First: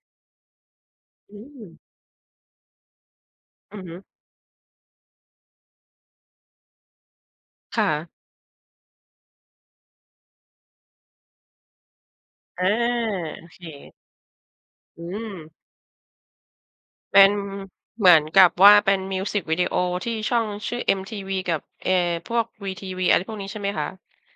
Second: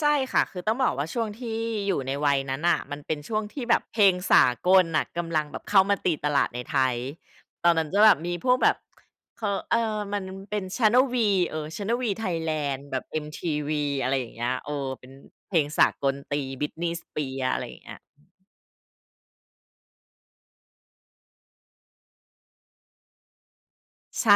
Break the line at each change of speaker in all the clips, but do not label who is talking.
ใช่ค่ะ คือต้องบอกว่าช่วง
อื
ที่
ม
อยู่ในวัยนั้นน่ะ มันเป็นช่วงที่
อ
แบ
ือ
บ
ฮ
เ
ึ
พลงสากลน่ะกำลังแบบเข้ามาตีตลาดในไทย ตอน
ค
นั้
่
นจะ
ะ
แบบมีพวกแบบ ค เอ่อ มันเป็น Channel V เออ Channel V
อา
Thailand แบบ
โอเค
MTV อะไรอย่างเงี้ย เออ
อื
เป็น
ม
เพลงสากลตี Britney
เป็น
Spears อะไรอย่างเงี้ย
เหมือนกับว่าเป็นมิวสิกวิดีโอที่ช่องชื่อ MTV กับ เอ่อ พวก VTV อะไรพวกนี้ใช่ไหมคะ?
ใช่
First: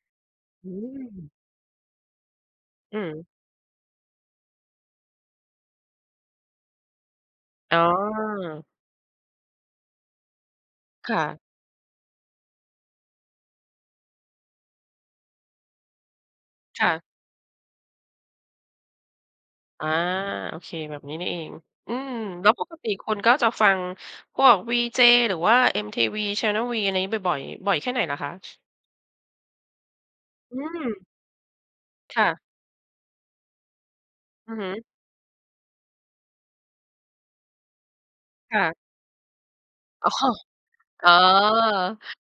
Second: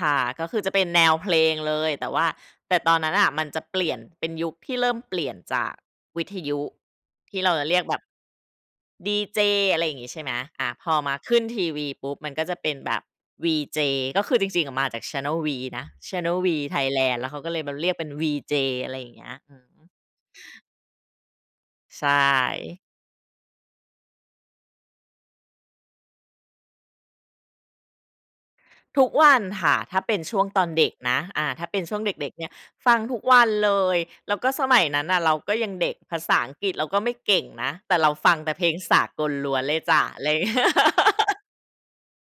ค่ะ ก็คือ
อ
จ
ื
ะเป็นแนวเพ
ม
ลงเลย แต่ว่า แต่ตอ
อื
นนั้น
ม
น่ะมันจะเปลี่ยนเป็นยุคที่เริ่มเปลี่ยนจากวิทยุ ที่เราจะเร
อ
ี
๋
ยก
อ
แบบ ดีเจ อะไรอย่างงี้ ใช่ไหม อา พอม
ค
า
่
ข
ะ
ึ้นทีวีปุ๊บมันก็จะเป็นแบบวีเจ ก็คือจริง ๆ มาจาก Channel V นะ Channel V
ค่ะ
Thailand แล้วเขาก็เลยมาเรียกเป็นวีเจ อะไรอย่างเงี้ย อือฮ
อา
ึ
โอเค แบบนี้นี่เอง อื
ใช
ม แล้วปก
่
ติคุณก็จะฟังพวกวีเจ หรือว่า MTV, Channel V อะไรนี้บ่อย ๆ บ่อยแค่ไหนเหรอคะ?
ทุกวันค่ะ ถ้าเป็นช่วง
อื
ตอนเด็ก
ม
นะ อ่า ถ้าเป็นช่วงเ
ค่
ด็ก ๆ
ะ
เนี่ย ฟังทุกวันเลย แล้วก็
อือ
ส
ฮ
ม
ึ
ัยนั้นน่ะ เราก็ยังเด็ก ภาษาอังกฤษเราก็ไม่เก่งนะ แต่เราฟังแต่
ค
เ
่
พล
ะ
งสากลล้วนเลยจ๊ะ
อ๋อ
อะไรอย่างเงี้ย
อ๋อ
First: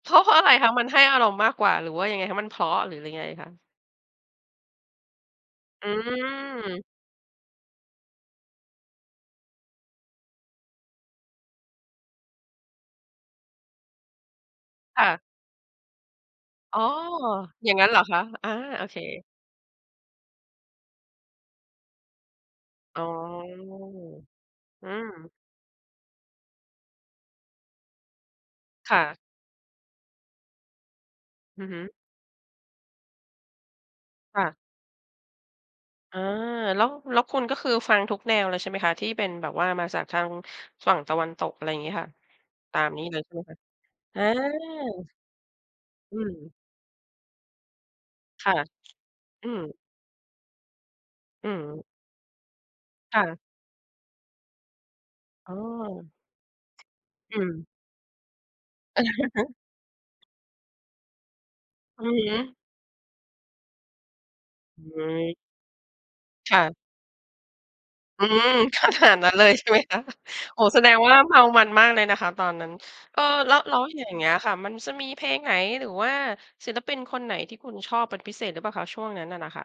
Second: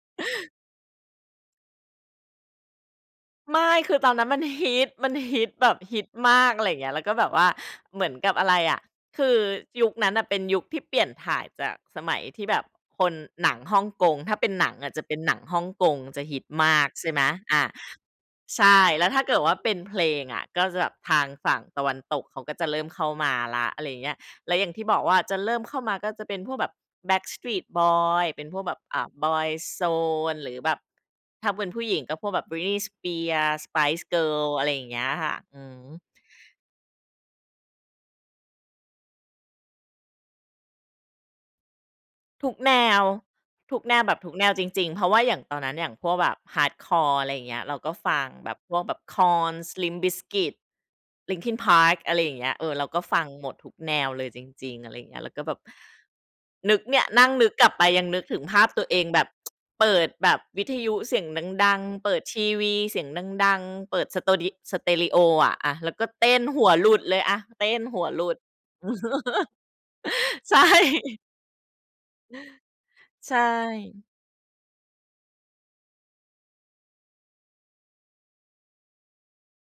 เพราะ เพราะอะไรคะ? มันให้อารมณ์มากกว่า หรือว่ายังไงคะ? มันเพราะ หรือยังไงคะ?
ไม่ คือตอนนั้นมันฮิต มันฮิตแบบ
อื
ฮิตมาก อะไรอย่า
ม
งเงี้ย แล้วก็แบบว่าเหมือนกับอะไรอะ คือยุคนั้นน่ะเป็นยุคที่เปลี่ยนถ่ายจากสมัยที่แบบคน หนังฮ่องกง ถ้าเป็นหนังอ่ะจ
ค
ะ
่
เป็น
ะ
หนังฮ่องกงจะฮิตม
อ๋
า
อ
ก ใช่ไหม อา
อย่างงั้นเหรอคะ? อา
ใช่
โอเค
แล้วถ้าเกิดว่าเป็นเพลงอ่ะ ก็จะแบบทางฝั่งตะวันตกเขาก็จะเริ่ม
อ
เข
๋อ
้ามาแล้ว อะไรอย่างเงี้ย แล้วอย่างที่
อื
บอกว่า
ม
จะเริ่มเข้ามาก็จะเป็นพวกแบบ Backstreet Boys เป็นพวกแบบ
ค
อ
่
่า
ะ
Boyzone หรือแบบ ถ้าเ
อื
ป็
อ
น
ฮ
ผู
ึ
้หญิงก็พวกแบบ Britney Spears, Spice
ค่ะ
Girls อะไรอย่างเงี้ยค่ะ อือฮึ
อา แล้ว แล้วคุณก็คือฟังทุกแนวเลยใช่ไหมคะ? ที่เป็นแบบว่ามาจากทางฝั่งตะวันตก อะไรอย่างงี้ค่ะ
ทุกแน
ตามน
ว
ี้เลยใช่ไหมคะ?
ทุกแนวแบ
อ
บทุกแนวจริง ๆ เพ
า
ราะว่าอย่างตอนนั้น อย่างพว
อ
ก
ื
แบบ
ม
ฮาร์ดคอร์ อะไรอย่างเงี้ย เราก็ฟัง
ค
แบ
่ะ
บพวกแบบ
อื
KoRn,
ม
LIMP BIZKIT,
อื
Linkin
ม
Park อะไรอย่างเงี้ย เออ เราก็ฟ
ค่
ัง
ะ
หมดทุกแนวเลยจริง ๆ อะไรอย่างเงี้ย แล้วก็
อ
แบ
้
บ
อ
นึกเนี่ย นั่ง
อ
นึ
ื
ก
ม
กลับไปยังนึกถึงภาพตัวเองแบบ เปิดแบบวิทยุเสียงดัง
อื
ๆ เปิ
อ
ด
ฮ
ที
ึ
วีเสียงดัง ๆ เปิดสโตดิ เปิดส
อื
เตรีโอ
ม
อะ อ่ะ แล้วก็เต้น
ค
ห
่
ัว
ะ
หลุดเลยอะ เต้นหัวห
อ
ล
ื
ุด
ม ขนาดนั้นเลยใช่ไหมคะ?
ใช
โอ้โ
่
ฮ แสดงว่าเมามันมากเลยนะคะตอนนั้น เออ
ใช
แล้ว แล้วอ
่
ย่างเงี้ยค่ะ มันจะมีเพลงไหน หรือว่าศิลปินคนไหน ที่คุณชอบเป็นพิเศษหรือเปล่าคะ? ช่วงนั้นน่ะ น่ะค่ะ